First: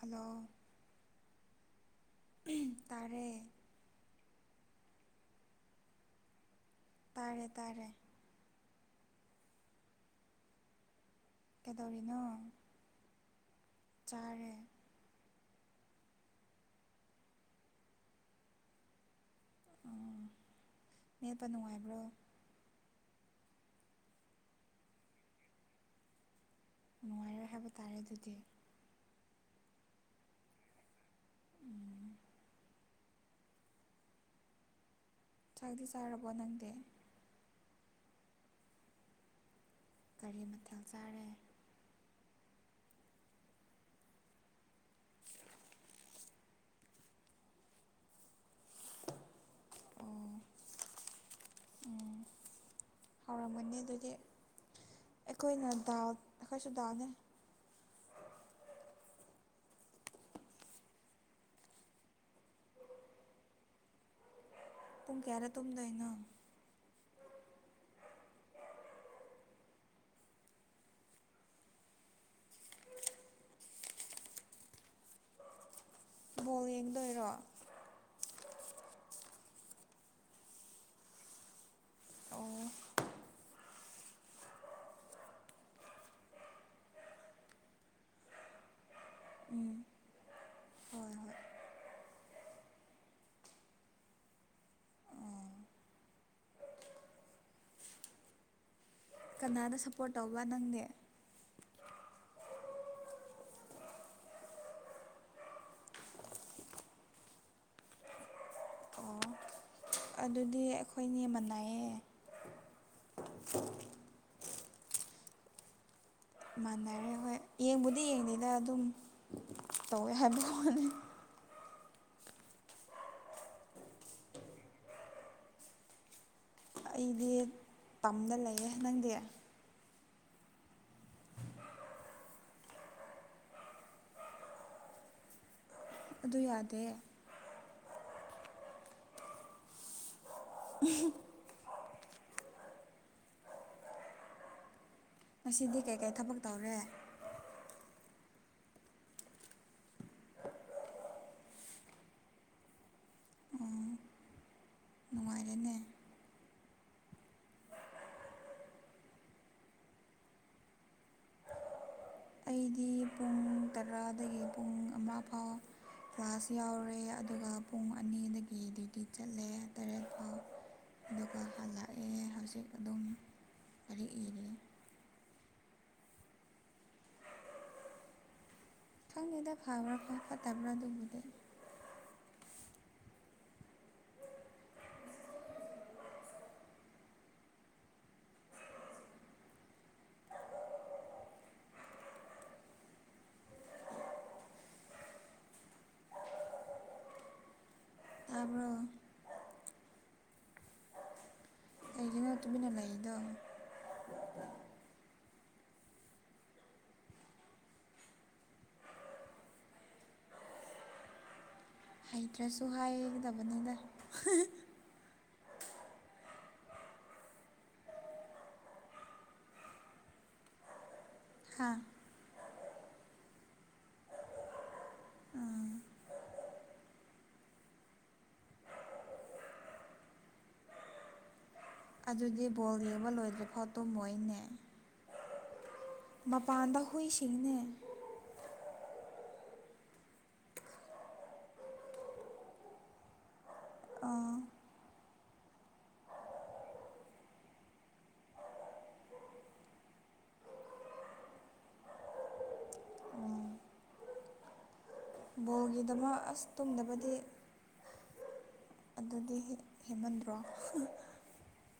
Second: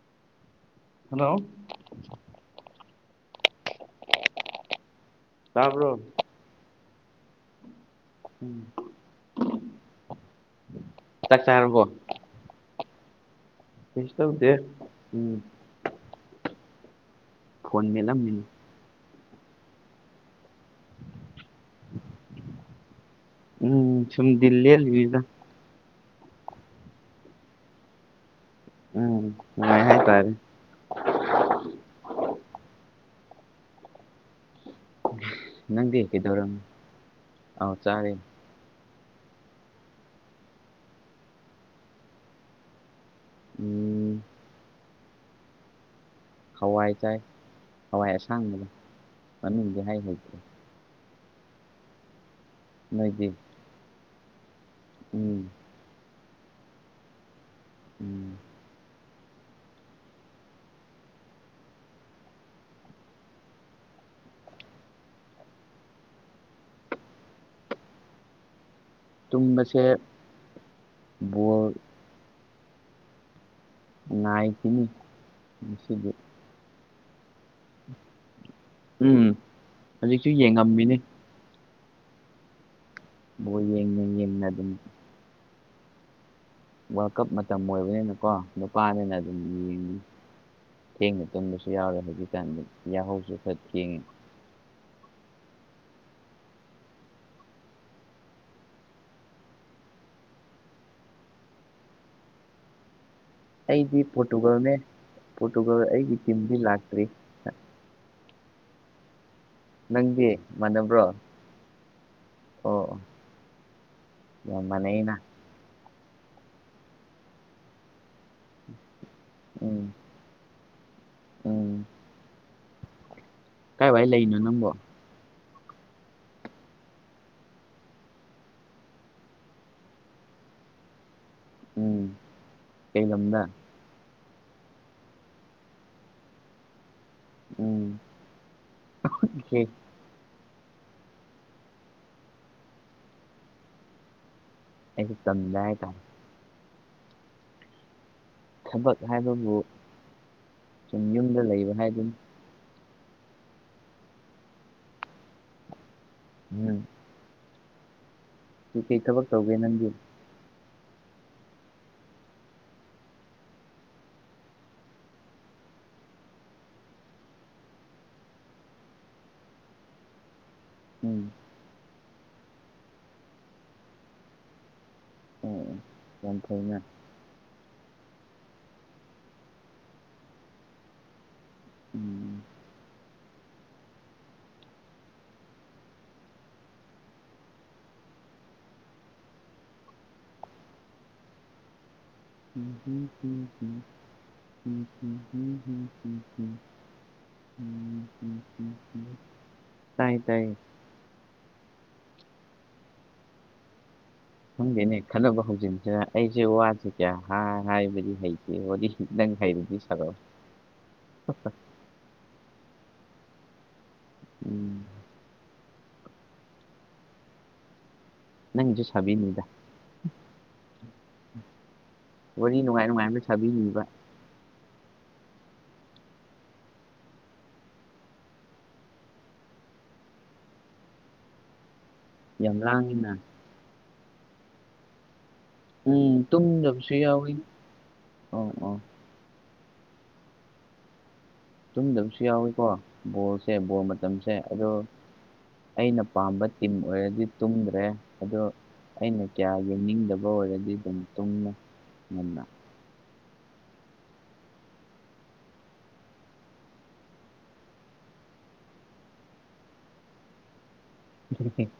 hello hello ꯇꯔꯦ ꯆꯥꯕ꯭ꯔꯣ ꯇꯔꯦ ꯇꯔꯦ [unintelligible] ꯀꯩꯗꯧꯔꯤꯅꯣ ꯁꯤꯁ ꯇꯕꯨ ꯗꯦ ꯆꯥꯔꯦ ꯎꯝ ꯐꯣꯟ ꯃꯦꯂ ꯃꯤ ꯃꯦꯠꯄ ꯅꯨꯡꯉꯥꯏꯕ꯭ꯔꯣ ꯎꯝ ꯁꯨꯝꯃ ꯜꯂꯤ ꯂꯩ ꯌꯗ ꯅꯨꯡꯉꯥꯏꯔꯣꯏ ꯍꯥꯏꯕ ꯇꯥꯔꯦ ꯑꯗꯨꯗꯤ ꯎꯝꯍꯇꯥꯔꯦ ꯎꯝ ꯆꯥꯛꯇꯤ ꯅꯪꯗꯤ ꯆꯥꯔꯕꯣ ꯀꯗꯧꯔ ꯅꯪꯗꯤ ꯑꯥꯎ ꯆꯥꯔꯦ ꯀꯒꯥꯔꯤ ꯃꯊꯛ ꯆꯥꯔꯦ ꯎꯝ ꯍꯋꯥꯏ ꯆꯥꯏ ꯍꯋꯥꯏ ꯑꯁꯥꯡꯕꯅ ꯃꯅꯨꯡꯗꯤ ꯑꯣ ꯍꯩꯍꯩꯇ꯭ꯔꯦ ꯎꯝ ꯅꯣꯏꯗꯤ ꯍꯧꯔꯝꯃꯅꯤ ꯑꯗꯨꯗꯤ ꯎꯝ ꯑꯩꯈꯣꯏꯅ ꯗꯥꯎ ꯑꯩꯈꯣꯏꯁꯨ ꯇꯥꯅꯤꯩ ꯎꯝ ꯄꯨꯡ ꯀꯌꯥꯗ ꯇꯨꯝꯗꯣꯏꯅꯣ ꯇꯨꯝꯕꯁꯦ ꯕꯣꯜ ꯀꯅꯤ ꯁꯤꯗ ꯑꯣꯧ ꯌꯦꯡꯗꯣꯏꯔꯣ ꯎꯝ ꯍꯧꯖꯤꯛꯁꯨ ꯌꯦꯡꯉꯝꯃꯤꯅꯤ ꯑꯣ ꯕꯣꯏ ꯌꯦꯡꯅ ꯌꯦꯡꯅ ꯑꯗꯨꯝ ꯋꯥꯔꯜ ꯀꯞ ꯃꯇꯝ ꯑꯣꯏꯕꯅꯤꯅꯀꯣ ꯅꯨꯄꯥꯅꯤꯅ ꯑꯗꯨꯝ ꯎꯝ ꯌꯦꯡ ꯍꯣꯏ ꯊꯦꯡꯕ ꯍꯣꯏ ꯇꯨꯡꯗꯁꯨ ꯌꯥꯎꯔꯦ ꯍꯧꯖꯤꯛꯀꯥꯟꯗ ꯌꯥꯍꯧꯁꯨ ꯐꯠꯈꯤꯦꯡ ꯑꯣ ꯀꯅꯥꯅ ꯁꯞꯄꯣꯔꯠ ꯇꯧꯕ ꯅꯪꯅꯦ ꯑꯩꯗꯤ ꯄꯣꯔꯇꯨꯒꯜꯅꯦ ꯄꯣꯔꯇꯨꯒꯜ ꯑꯩꯒꯤ ꯇꯤꯝꯗꯤ ꯂꯥꯛꯇ꯭ꯔꯤ [unintelligible] ꯑꯣ ꯅꯪꯗꯤ ꯑꯗꯨꯗꯤ ꯃꯥꯟꯅꯕ꯭ꯔꯣ ꯑꯣ ꯑꯩꯈꯣꯏꯅꯤ ꯃꯅꯥꯏꯌꯦ ꯑꯣ ꯌꯥꯝ ꯃꯅꯦꯅ ꯃꯥꯟꯅꯔꯦ ꯍꯣꯏ ꯌꯦꯡꯕꯨꯗꯤ ꯌꯦꯡꯗꯦꯗ ꯑꯗꯨꯝ ꯎꯝ ꯇꯧꯋꯦ ꯍꯥꯏꯦ ꯚꯅꯦ ꯀꯥꯏ ꯋꯥꯏ ꯂꯩꯅꯣ ꯅꯪꯕꯣ ꯑꯩꯗꯤ ꯇꯝꯗ ꯂꯩꯌꯦꯦ ꯅꯪꯗꯤ ꯎꯝ ꯀꯩꯂꯝꯗ ꯑꯗꯨ ꯌꯥꯗꯦ ꯎꯝ ꯎꯝ ꯑꯩꯁꯨ ꯇꯝꯗ ꯉꯁꯤꯗꯤ ꯍꯥꯏꯇꯥꯔꯦ ꯀꯩꯀꯩ ꯊꯕꯛ ꯇꯧꯔꯦ ꯊꯕꯛ ꯍꯥꯏꯕꯕꯨ ꯁꯨꯝ ꯌꯨꯝꯗ ꯂꯩꯕ ꯍꯥꯏꯗꯨꯅꯤ ꯑꯣ ꯅꯨꯡꯉꯥꯏꯔꯦꯅꯦ ꯎꯝ ꯇꯨ ꯀꯩ ꯊ ꯐꯛ ꯇꯧꯒꯦ ꯅꯪꯗ ꯑꯩꯗꯤ ꯄꯨꯡ ꯇꯔꯥꯗꯒꯤ ꯄꯨꯡ ꯑꯃꯥ ꯐꯥꯎꯕ ꯀ꯭ꯂꯥꯁ ꯌꯥꯎꯔꯦ ꯑꯗꯨꯒ ꯄꯨꯡ ꯑꯅꯤꯗꯒꯤ ꯗ꯭ꯌꯨꯇꯤ ꯆꯠꯂꯦ ꯇꯔꯦꯠ ꯐꯥꯎ ꯎꯝ ꯑꯗꯨꯒ ꯍꯧꯖꯤꯛ ꯑꯗꯨꯝ ꯂꯔꯤ ꯏꯔꯤ ꯑꯣ ꯑꯣ ꯌꯥꯝ ꯊꯅ ꯈꯪꯉꯦꯗ ꯐꯕ꯭ꯔꯥ ꯈꯣ ꯐꯠꯇꯕ꯭ꯔꯥ ꯑꯗꯨꯕꯨꯗꯤ ꯎꯝ ꯎꯝ ꯍꯨꯝ ꯍꯨꯝꯝꯝ ꯍꯝ ꯇꯥꯕ꯭ꯔꯣ ꯍꯝꯝ ꯇꯥꯏ ꯇꯥꯏ ꯀꯩꯒꯤꯅꯣ ꯇꯨꯃꯤꯟꯅ ꯂꯩꯔꯤꯗꯣ ꯈꯪꯗꯦꯅꯦ ꯈꯜꯂꯕ ꯍꯧꯖꯤꯛꯁꯤꯗ ꯑꯩꯁꯦ ꯋꯥꯁꯦ ꯀꯌꯥ ꯍꯥꯏ ꯍꯥꯏꯕꯗꯤ ꯍꯩꯇꯦ ꯍꯥꯏꯥꯏꯔꯤꯗꯤ ꯁꯔꯣ ꯑꯦꯗ꯭ꯔꯦꯁꯁꯨ ꯍꯥꯏꯒꯗꯕꯅꯤꯗ ꯎꯝ ꯅꯪꯁꯨ ꯁꯕꯤꯗ ꯍꯥꯥ ꯋꯥꯔꯤ ꯅꯨꯡꯉꯥꯏ ꯅꯨꯡꯉꯥꯏꯅ ꯊꯥꯕꯤꯕ ꯑꯗꯨꯗꯤ ꯌꯥꯝ ꯕꯣꯜ ꯌꯦꯡꯕ ꯂꯥꯡꯉꯤꯅ ꯂꯣꯏꯗ꯭ꯔꯦ ꯐꯣꯠꯇꯣ ꯃꯣꯏꯅꯦ ꯎꯝ ꯇꯨꯝꯗꯕꯁꯨ ꯌꯥꯎꯋꯤ ꯍꯨꯏꯁꯤꯡꯅꯦ ꯑ ꯑ ꯇꯨꯝꯗꯕꯁꯨ ꯌꯥꯎꯏꯤꯀꯣ ꯕꯣꯜꯁꯦ ꯕꯣꯜ ꯃꯇꯝꯁꯦ ꯑꯗꯣ ꯑꯩꯅ ꯄꯥꯝꯕ ꯇꯤꯝ ꯑꯣꯏꯔꯗꯤ ꯇꯨꯝꯗ꯭ꯔꯦ ꯑꯣ ꯑꯩꯅ ꯀꯌꯥ ꯌꯦꯡꯅꯤꯡꯗꯕ ꯑꯣꯏꯔꯗꯤ ꯑꯗꯨꯝ ꯇꯨꯡꯅ ꯉꯟꯅ ꯀꯣꯜꯒꯤꯗꯃꯛ ꯑꯁ ꯇꯨꯝꯗꯕꯗꯤ ꯑꯗꯨꯗꯤ ꯍꯦꯃꯟꯗ꯭ꯔꯣ ꯄꯦ [unintelligible]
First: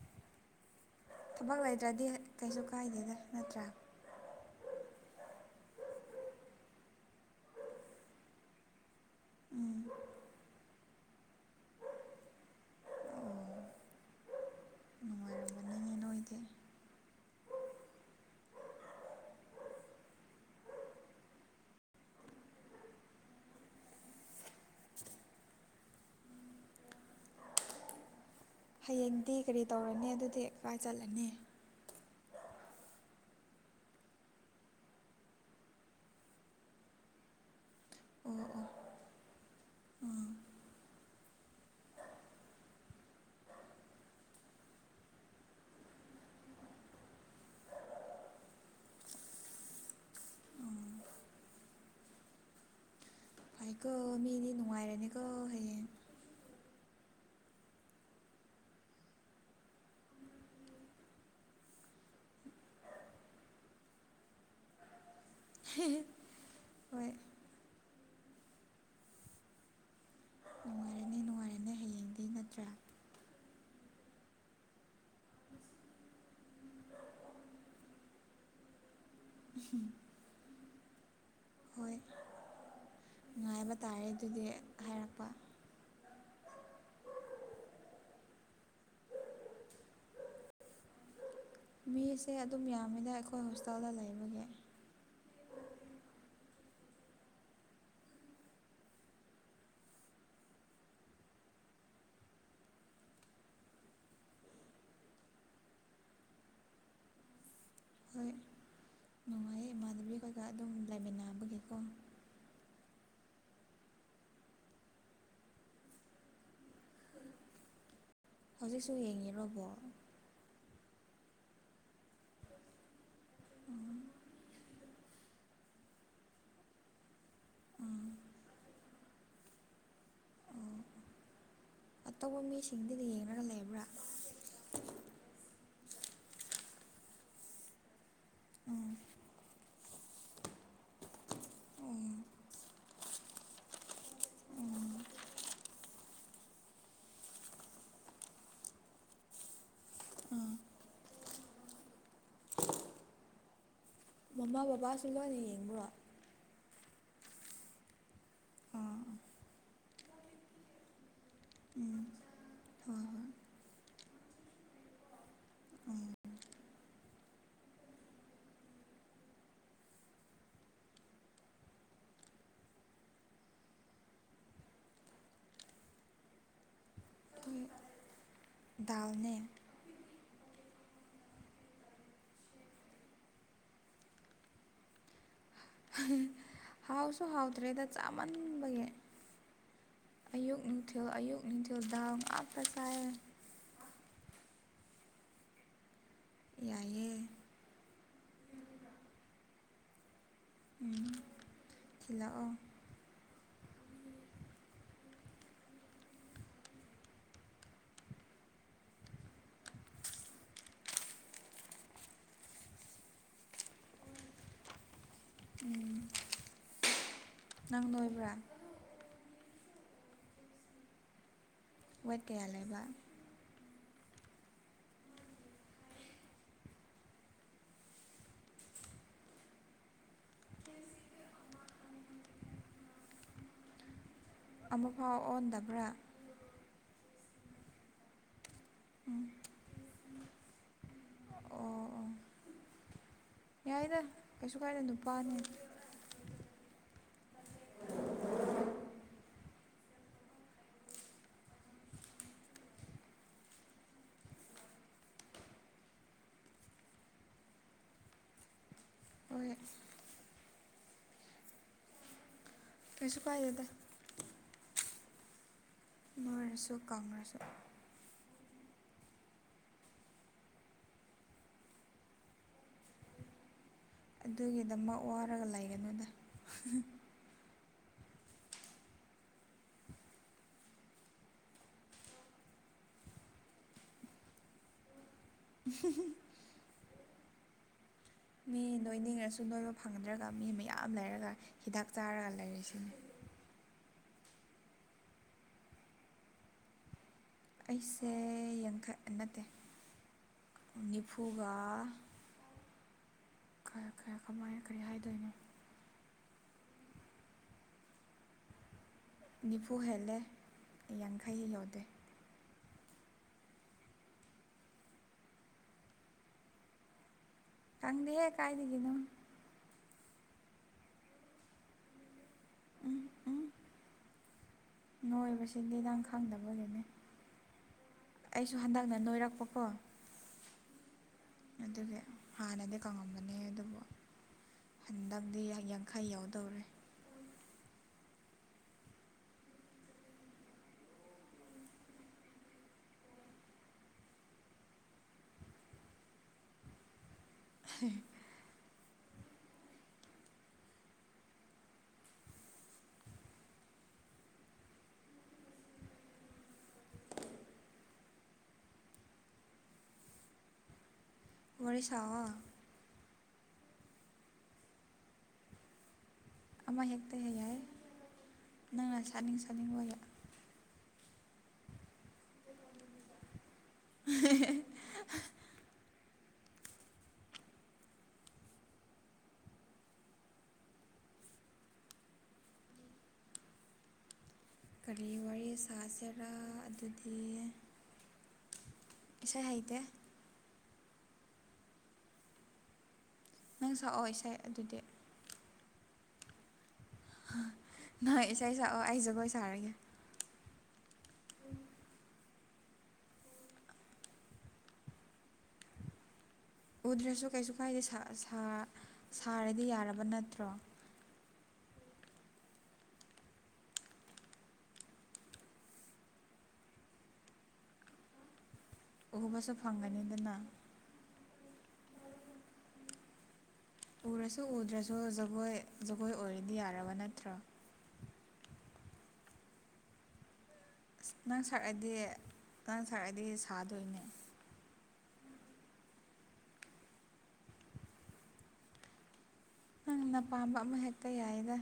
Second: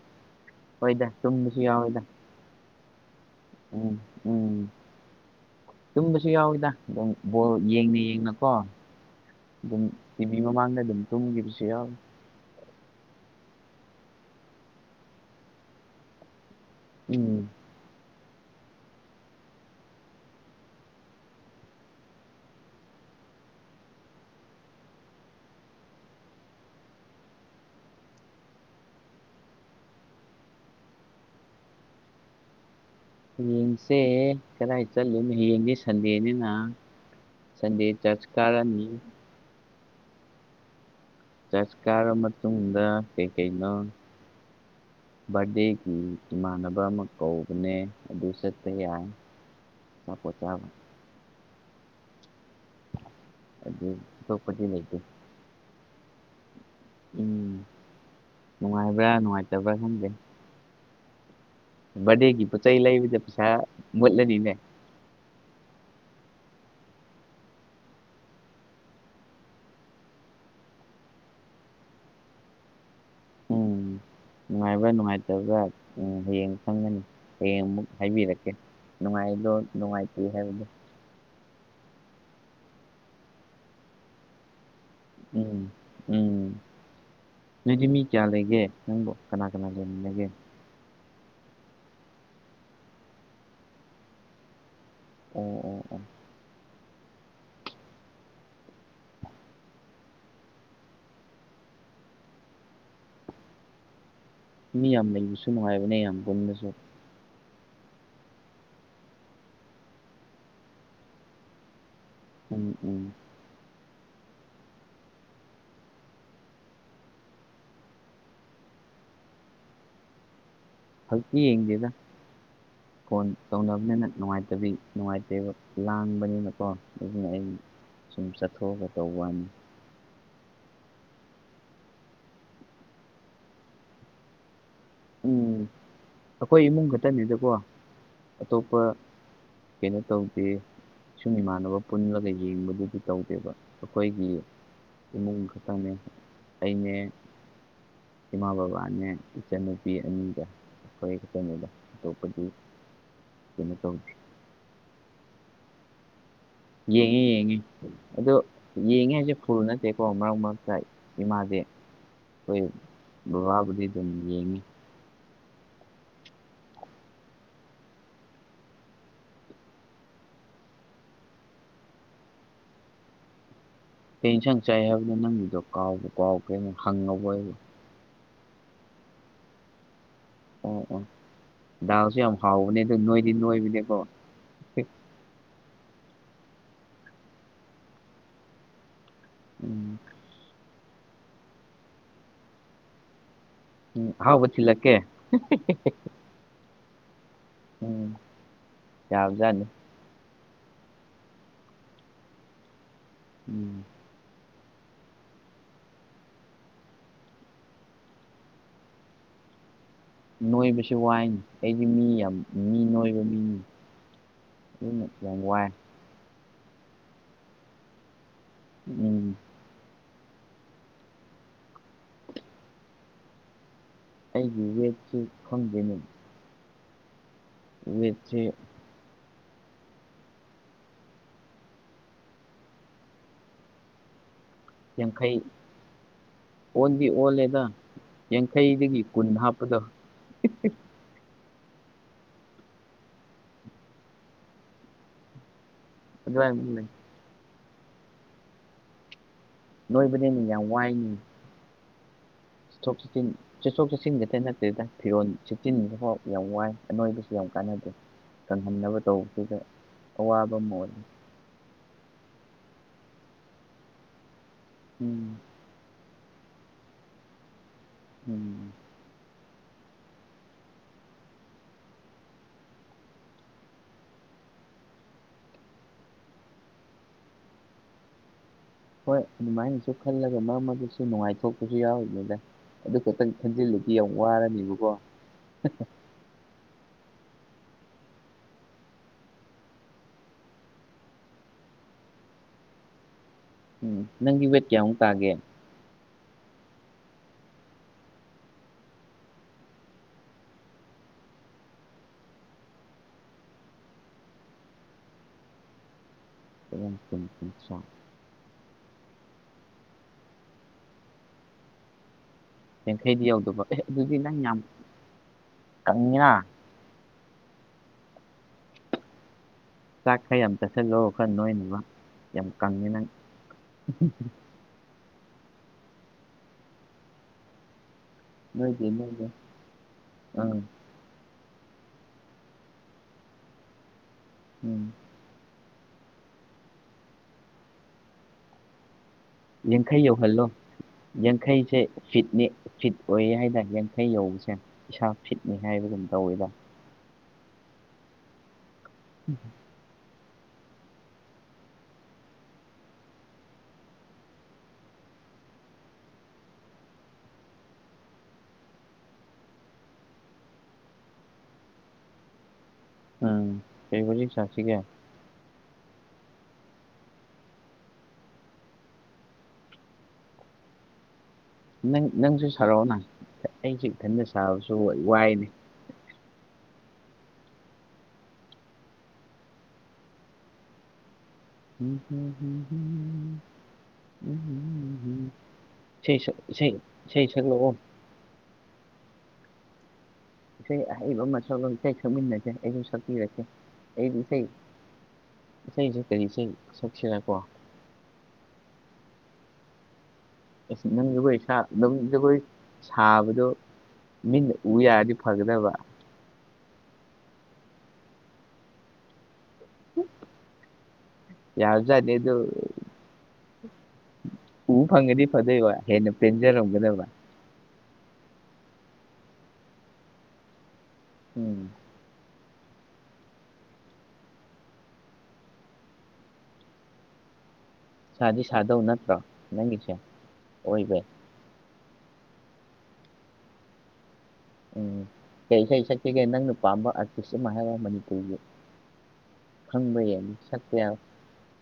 ꯍꯣꯏꯗ ꯊꯕꯛ ꯇꯨꯝꯕꯁꯨ ꯌꯥꯎꯋꯦꯗ ꯂꯩꯇ꯭ꯔꯗꯤ ꯀꯩꯁꯨ ꯀꯥꯏꯗꯦꯗ ꯅꯠꯇ꯭ꯔꯥ ꯎꯝ ꯎꯝ ꯇꯨꯝꯕꯁꯨ ꯌꯥꯎꯋꯤꯗꯕ ꯌꯦꯡꯅ ꯌꯦꯡꯅꯀꯣ ꯎꯝ ꯑꯗꯨꯝ ꯀꯤꯕꯤ ꯃꯃꯥꯡꯗ ꯑꯗꯨꯝ ꯇꯨꯝꯈꯤꯕꯁꯤ ꯌꯥꯎ ꯑꯣ ꯅꯨꯡꯉꯥꯏꯔꯝꯒꯅꯤꯅꯦ ꯅꯣꯏꯗꯤ ꯎꯝ ꯍꯌꯦꯡꯗꯤ ꯀꯔꯤ ꯇꯧꯔꯅꯤ ꯑꯗꯨꯗꯤ ꯀꯥꯏ ꯆꯠꯂꯅꯤ ꯍꯌꯦꯡꯁꯦ ꯀꯗꯥꯏ ꯆꯠꯂꯨ ꯍꯌꯦꯡꯅꯦ ꯁꯟꯗꯦꯅꯤꯅ ꯁꯟꯗꯦ ꯆꯖ ꯀꯅꯤ ꯎꯝ ꯆꯠꯀꯥꯔ ꯃꯇꯨꯡꯗ ꯀꯩ ꯀꯩꯩꯅꯣ ꯕꯥꯔꯗꯦꯒꯤ ꯏꯃꯥꯟꯅꯕ ꯑꯃ ꯀꯧꯕꯅꯦ ꯑꯗꯨ ꯆꯄ ꯌꯥꯏ ꯃꯥ ꯄꯣ ꯆꯥꯕ ꯑꯗꯨꯗꯤ ꯐꯩꯀꯣ ꯃꯤꯗꯤ ꯊꯣꯄꯗꯤ ꯂꯩꯇ ꯅꯨꯡꯉꯥꯏꯔꯅꯤꯀꯣ ꯍꯌꯦꯡ ꯎꯝ ꯅꯨꯡꯉꯥꯏꯕ꯭ꯔ ꯅꯨꯡꯉꯥꯏꯇꯕ꯭ꯔ ꯈꯪꯗꯦ ꯕꯗꯦꯒꯤ ꯄꯣꯠ ꯆꯩ ꯂꯩꯕꯗ ꯄꯩꯁꯥ ꯃꯨꯠꯂꯅꯤꯅꯦ ꯍꯣꯏ ꯅꯨꯡꯉꯥꯏꯔꯅꯦꯅꯨꯡ ꯅꯠꯇ꯭ꯔꯥ ꯅꯨꯡꯉꯥꯏꯕ ꯅꯨꯡꯉꯥꯏꯇꯕ ꯎ ꯍꯌꯦꯡ ꯈꯪꯒꯅꯤ ꯍꯌꯦꯡ ꯑꯃꯨꯛ ꯍꯥꯏꯕꯤꯔꯛꯀꯦ ꯅꯨꯡꯉꯥꯏꯗꯣ ꯅꯨꯡꯉꯥꯏꯇꯦ ꯍꯥꯏꯕꯗꯣ ꯍꯣꯏ ꯅꯨꯡꯉꯥꯏꯕ ꯇꯥꯔꯦ ꯑꯗꯨꯗꯤ ꯍꯥꯏꯔꯛꯦ ꯎꯝ ꯎꯝ ꯅꯣꯏꯗꯤ ꯃꯤ ꯀꯌꯥ ꯂꯩꯒꯦ ꯅꯪꯕꯣ ꯀꯅꯥ ꯀꯅꯥ ꯂꯩꯃꯤꯂꯒꯦ ꯃꯤꯁꯦ ꯑꯗꯨꯝ ꯌꯥꯝꯃꯤꯅ ꯑꯩꯈꯣꯏ ꯍꯣꯁꯇꯦꯜꯗ ꯂꯩꯕꯒꯤ ꯑꯣ ꯑꯣ ꯑꯣ ꯃꯤ ꯌꯥꯝ ꯂꯩꯕꯁꯨꯅꯨꯡꯉꯥꯏꯕꯅꯦ ꯌꯥꯝ ꯄꯨꯟꯕꯁꯨ ꯍꯣꯏ ꯅꯨꯡꯉꯥꯏꯌꯦ ꯏꯃꯥꯟꯗꯕꯤꯈꯣꯏꯒ ꯑꯗꯨꯝ ꯂꯩꯃꯤꯟꯅꯕꯒꯤꯀꯣ ꯎꯝ ꯎꯝ ꯍꯧꯖꯤꯛꯁꯨ ꯌꯦꯡꯉꯤꯔꯕꯣ ꯍꯜꯀꯤꯤ ꯌꯦꯡꯗꯦꯗ ꯐꯣꯟ ꯎꯝ ꯇꯧꯅꯕꯅꯤꯅ ꯅꯨꯡꯉꯥꯏꯇꯕꯤ ꯅꯨꯡꯉꯥꯏꯇꯕ ꯂꯥꯡꯕꯅꯤꯅꯀꯣ ꯑꯗꯨꯅ ꯑꯩ ꯎꯝ ꯁꯨꯝ ꯆꯠꯊꯣꯛꯑꯒ ꯇꯧꯕꯅꯤ ꯑꯣ ꯑꯇꯣꯞꯄ ꯃꯤꯁꯤꯡꯗꯨꯗꯤ ꯌꯦꯡꯉꯒ ꯂꯩꯕ꯭ꯔꯥ ꯎꯝ ꯑꯩꯈꯣꯏ ꯏꯃꯨꯡ ꯈꯛꯇꯅꯤꯗꯀꯣ ꯑꯇꯣꯞꯄ ꯎꯝ ꯀꯩꯅ ꯇꯧꯗꯤ ꯁꯨꯝ ꯏꯃꯥꯟꯅꯕ ꯎꯝ ꯄꯨꯜꯂꯒ ꯌꯦꯡꯕꯗꯨꯗꯤ ꯇꯧꯗꯦꯕ ꯑꯩꯈꯣꯏꯒꯤ ꯎꯝ ꯏꯃꯨꯡ ꯈꯛꯇꯪꯅꯦ ꯑꯩꯅꯦ ꯏꯃꯥ ꯕꯕꯥꯅꯦ ꯏꯆꯟꯅꯨꯄꯤ ꯑꯅꯤꯒ ꯎꯝ ꯑꯩꯈꯣꯏ ꯈꯛꯇꯅꯤꯗ ꯑꯇꯣꯞꯄꯗꯤ ꯀꯩꯅꯣ ꯇꯧꯗꯔꯤ ꯃꯃꯥ ꯕꯕꯥꯁꯨ ꯂꯣꯏꯅ ꯌꯦꯡꯕ꯭ꯔꯣ ꯌꯦꯡꯉꯦ ꯌꯦꯡꯉꯦ ꯑꯗꯣ ꯑꯥ ꯌꯦꯡꯉꯦ ꯍꯥꯏꯁꯦ ꯐꯨ ꯅꯠꯇꯦꯀꯣ ꯃꯔꯛ ꯃꯔꯛꯇ ꯏꯃꯥꯥꯁꯦ ꯎꯝ ꯍꯣꯏ ꯕꯥꯕꯨ ꯅꯤ ꯀꯩ ꯌꯦꯟꯁꯥꯡ ꯆꯥꯏ ꯍꯥꯏꯕꯗ ꯅꯪꯒꯤꯗꯣ ꯀꯥꯎꯕ ꯀꯥꯎ ꯀꯦꯅ ꯍꯪꯉꯕ ꯑꯣꯏꯕ ꯍꯣꯏ ꯗꯥꯜꯅꯦ ꯑꯣ ꯑꯣ ꯗꯥꯎꯁꯨ ꯌꯥꯝ ꯍꯥꯎꯕꯅꯦ ꯑꯗꯨ ꯅꯣꯏꯗꯤ ꯅꯣꯏꯕꯅꯦꯀꯣ ꯍꯥꯎꯁꯨ ꯍꯥꯎꯇ꯭ꯔꯦꯗ ꯆꯥꯃꯟꯕꯒꯤ ꯎꯝ ꯑꯌꯨꯛꯊꯌꯨꯊ ꯗꯝ ꯑꯠ ꯇꯁꯥꯏ ꯎꯝ ꯍꯥꯎ ꯄ ꯁꯤꯤꯂꯀꯦ ꯌꯥꯏꯌꯦ ꯎꯝ ꯌꯥꯕꯖꯅꯤ ꯎ ꯊꯜꯥꯛꯑꯣ ꯎꯝ ꯅꯣꯏꯕꯁꯨ ꯋꯥꯏ ꯑꯩꯗꯤ ꯃꯤ ꯌꯥꯝ ꯃꯤ ꯅꯣꯏꯕ ꯃꯤꯅꯤ ꯏꯃ ꯋꯥꯏ ꯎꯝ ꯅꯪ ꯅꯣꯏꯕ꯭ꯔꯥ ꯎꯝ ꯋꯦꯠ ꯀꯌꯥ ꯂꯩꯕ ꯑꯩꯒꯤ ꯌꯦꯠꯁꯤ ꯈꯪꯖꯅꯤ [inaudible] ꯑꯃꯐꯥꯎ ꯌꯥꯡꯈꯩ ꯑꯣꯟꯗꯕ꯭ꯔꯥ ꯑꯣꯟꯗꯤ ꯑꯣꯜꯂꯦꯗ ꯌꯥꯡꯈꯩꯗꯒꯤ ꯀꯨꯟ ꯍꯥꯞꯄꯗꯕ ꯑꯣ ꯑꯣ ꯌꯥꯏꯗ ꯀꯩꯁꯨ ꯀꯥꯏꯗ ꯅꯨꯄꯥꯅꯤ ꯑꯗꯨꯦ ꯅꯣꯏꯕꯅꯦꯅꯦ ꯌꯥꯝ ꯋꯥꯏꯅꯤ ꯆꯊꯣꯛ ꯆꯟ ꯆꯠꯊꯣꯛ ꯆꯠꯁꯤꯟ ꯈꯛꯇ ꯅꯠꯇꯦꯗ ꯐꯤꯔꯣꯜ ꯆꯦꯠꯁꯤꯟꯕꯐꯥꯎ ꯌꯥꯝ ꯋꯥꯏ ꯑꯅꯣꯏꯕꯁꯨ ꯌꯥꯝꯏ ꯀꯥꯟꯅꯗꯦ ꯀꯪꯍꯟꯅꯕ ꯇꯧꯕꯁꯤꯗ ꯍꯣꯏ ꯑꯋꯥꯕ ꯑꯃ ꯑꯣꯏ ꯀꯁꯨꯀꯑꯗ ꯎꯝ ꯅꯣꯏꯔꯁꯨ ꯀꯥꯡꯈ꯭ꯔꯁꯨ ꯎꯝ ꯑꯗꯨꯒꯤꯗꯃꯛ ꯋꯥꯔꯒ ꯂꯩꯒꯅꯣꯏꯗ ꯍꯣꯏ ꯑꯗꯨꯃꯥꯏꯅꯁꯨ ꯈꯜꯂꯒ ꯃꯔꯝ ꯑꯗꯨꯗꯨꯁꯨ ꯅꯨꯡꯉꯥꯏꯊꯣꯛꯄꯁꯨ ꯌꯥꯎꯔꯤꯅꯦꯗ ꯑꯗꯨ ꯈꯛꯇꯪ ꯈꯟꯖꯤꯜꯂꯗꯤ ꯌꯥꯝ ꯋꯥꯔꯅꯦꯕꯀꯣ [unintelligible] ꯃꯤ ꯅꯣꯏꯅꯤꯡꯉꯁꯨ ꯅꯣꯏꯕ ꯐꯪꯗ꯭ꯔꯒ ꯃꯤ ꯃꯌꯥꯝ ꯂꯩꯔꯒ ꯍꯤꯗꯥꯛ ꯆꯥꯔꯒ ꯂꯩꯔꯤꯁꯤꯅꯤ ꯎꯝ ꯅꯪꯒꯤ ꯋꯦꯠ ꯀꯌꯥꯃꯨꯛ ꯇꯥꯒꯦ ꯑꯩꯁꯦ ꯌꯥꯡꯈꯠ ꯅꯠꯇꯦ ꯅꯤꯐꯨꯒ ꯈꯔ ꯈꯔ ꯀꯃꯥꯏꯅ ꯀꯔꯤ ꯍꯥꯏꯗꯣꯏꯅꯣ ꯑꯁ ꯅꯤꯐꯨ ꯍꯦꯜꯂꯦ ꯌꯥꯡꯈꯩ ꯌꯧꯗꯦ ꯌꯥꯡꯈꯩꯗꯤ ꯌꯧꯗꯕ ꯑꯦ ꯑꯗꯨꯗꯤ ꯅꯪ ꯌꯥꯝ ꯀꯪꯉꯤꯔ ꯈꯪꯗꯦꯍꯦ ꯀꯥꯏꯗꯒꯤꯅꯝ ꯆꯥꯛꯈꯩ ꯌꯥꯝ ꯆꯠꯁꯤꯜꯂꯑꯣ ꯈꯔ ꯅꯣꯏꯅꯦꯅꯕ ꯌꯥꯝ ꯎꯝ ꯀꯉꯤꯅꯪ ꯎꯝ ꯅꯣꯏꯕꯁꯤꯗꯤ ꯅꯪ ꯈꯪꯗꯕꯒꯤꯅꯤ ꯑꯩꯁꯨ ꯅꯣꯏꯗꯦ ꯍꯟꯗꯛꯅ ꯅꯣꯏꯗꯦ ꯅꯣꯏꯔꯛꯄꯀꯣ ꯑꯥ ꯑꯗꯨꯒꯤ ꯍꯥꯟꯅꯗꯤ ꯀꯪꯉꯝꯕꯅꯦ ꯑꯗꯨꯕꯨ ꯎꯝ ꯍꯟꯗꯛꯗꯤ ꯈꯩ ꯌꯥꯎꯗꯧꯔꯦ ꯌꯦꯡꯈꯩ ꯌꯧꯍꯜꯂꯣ ꯌꯥꯡꯈꯩꯁꯦ ꯐꯤꯠꯅꯤ ꯐꯤꯠ ꯑꯣꯏ ꯍꯥꯏꯇꯥꯔꯦ ꯌꯥꯡꯈꯩ ꯌꯧꯕꯁꯦ ꯏꯁꯥ ꯐꯤꯠꯅꯤ ꯍꯥꯏꯕ ꯑꯗꯨꯝ ꯇꯧꯋꯤꯗ ꯍ ꯎꯝ ꯔꯤ ꯁꯕ ꯎꯝ ꯁꯤꯕꯨ ꯆꯁꯤ ꯀꯦ ꯑꯃ ꯍꯦꯛꯇ ꯍꯦꯛ ꯌꯥꯏ ꯅꯪꯅ ꯁꯥꯠꯅꯤꯡ ꯁꯥꯠꯅꯤꯡꯕ ꯅꯪ ꯅꯪꯁꯨ ꯁꯥꯔꯛꯑꯣ ꯅꯪ ꯑꯩꯁꯨꯦ ꯏꯊꯟꯗ ꯁꯥꯕꯁꯨ ꯋꯥꯏꯅꯦ ꯎꯝ ꯍꯝꯝ ꯀꯔꯤ ꯋꯥꯔꯤ ꯁꯥꯖꯔꯥ ꯁꯛ- ꯏꯁꯩ ꯑꯗꯨꯗꯤ ꯏꯁꯩ ꯁꯛꯂꯛꯑꯣ ꯁ ꯍꯥꯏꯗ ꯑꯩꯕ ꯃ ꯀꯥꯏ ꯈꯪꯃꯤꯟꯅꯁꯦ ꯑꯩꯕꯨ ꯁ [unintelligible] [unintelligible] [unintelligible] [unintelligible] ꯅꯪ [unintelligible] ꯦ ꯁꯛꯑꯣ ꯑꯩꯗꯤ ꯏꯁꯩ ꯑꯗꯨꯗꯤ ꯏꯁꯩꯁ ꯀꯔꯤ ꯏꯁꯩ ꯁꯛꯁꯤꯔꯀꯣ ꯅꯣꯏ ꯏꯁꯥꯏ ꯁꯑꯣ ꯍꯥꯏꯖꯒꯣꯏ ꯑ ꯅꯝ ꯖꯒꯣꯏ ꯁꯥ ꯑꯗꯨꯝ ꯖꯒꯣꯏ ꯁꯥꯕꯗꯣ ꯃꯤꯅ ꯎ ꯌꯥꯔꯗꯤ ꯐꯒꯗꯕ ꯎꯗ꯭ꯔꯁꯨ ꯀꯩꯁꯨ ꯀꯥꯏꯗꯦ ꯁꯥꯔꯗꯤ ꯌꯥꯔꯕ ꯅꯠꯇ꯭ꯔꯣ ꯌꯥꯎꯁꯨꯗ ꯑꯗꯨ ꯎ ꯐꯪꯒꯗꯤ ꯐꯗꯣꯏꯕ ꯍꯦꯟꯅ ꯄꯦꯟꯖꯔꯝꯒꯗꯕ ꯎꯕꯁꯨ ꯐꯪꯒꯅꯤ ꯑꯗꯨꯅ ꯎꯝ ꯎꯔꯁꯨ ꯎꯗ꯭ꯔꯁꯨ ꯖꯒꯣꯏ ꯖꯒꯣꯏ ꯑꯣꯏꯔꯗꯤ ꯌꯥꯔꯕ ꯅꯠꯇ꯭ꯔꯣ ꯁꯥꯗꯤ ꯁꯥꯗꯧ ꯅꯠꯇ꯭ꯔꯣ ꯅꯪꯒꯁꯤꯦ ꯑꯁ ꯅꯪ ꯁꯔꯛꯑꯗꯤ ꯅꯪ ꯁꯔꯛꯑꯗꯤ ꯁꯥꯗꯣꯏꯅꯦ ꯎꯝ ꯀꯩ ꯏꯁꯩ ꯁꯛꯀꯒꯦ ꯅꯪꯅ ꯄꯥꯝꯕ ꯑꯥꯔꯇꯤꯁ ꯃꯍꯔ ꯃꯅꯤꯄꯨꯔꯔꯤꯒꯤ ꯐꯪꯕ ꯌꯥ ꯅꯪꯅ ꯄꯥꯝꯕ ꯑꯃ ꯁꯛꯇꯌꯥ ꯍꯦꯛꯇ ꯌꯥꯏꯗ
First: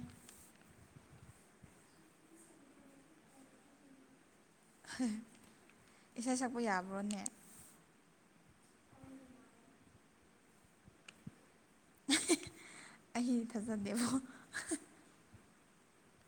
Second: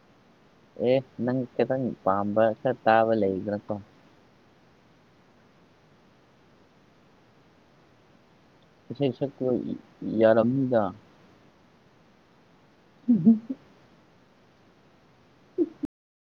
ꯑꯦ ꯅꯪ ꯈꯤꯇꯪ ꯄꯥꯝꯕ ꯈꯔ ꯇꯥꯕ ꯂꯩꯗ꯭ꯔꯥꯀꯣ ꯏꯁꯩ ꯁꯛꯄ ꯌꯥꯕ꯭ꯔꯣꯅꯦ ꯏꯁꯩ ꯁꯛꯄ ꯌꯥꯔꯝꯃꯤꯗ ꯑꯩ ꯊꯥꯖꯗꯦꯕꯣ ꯎ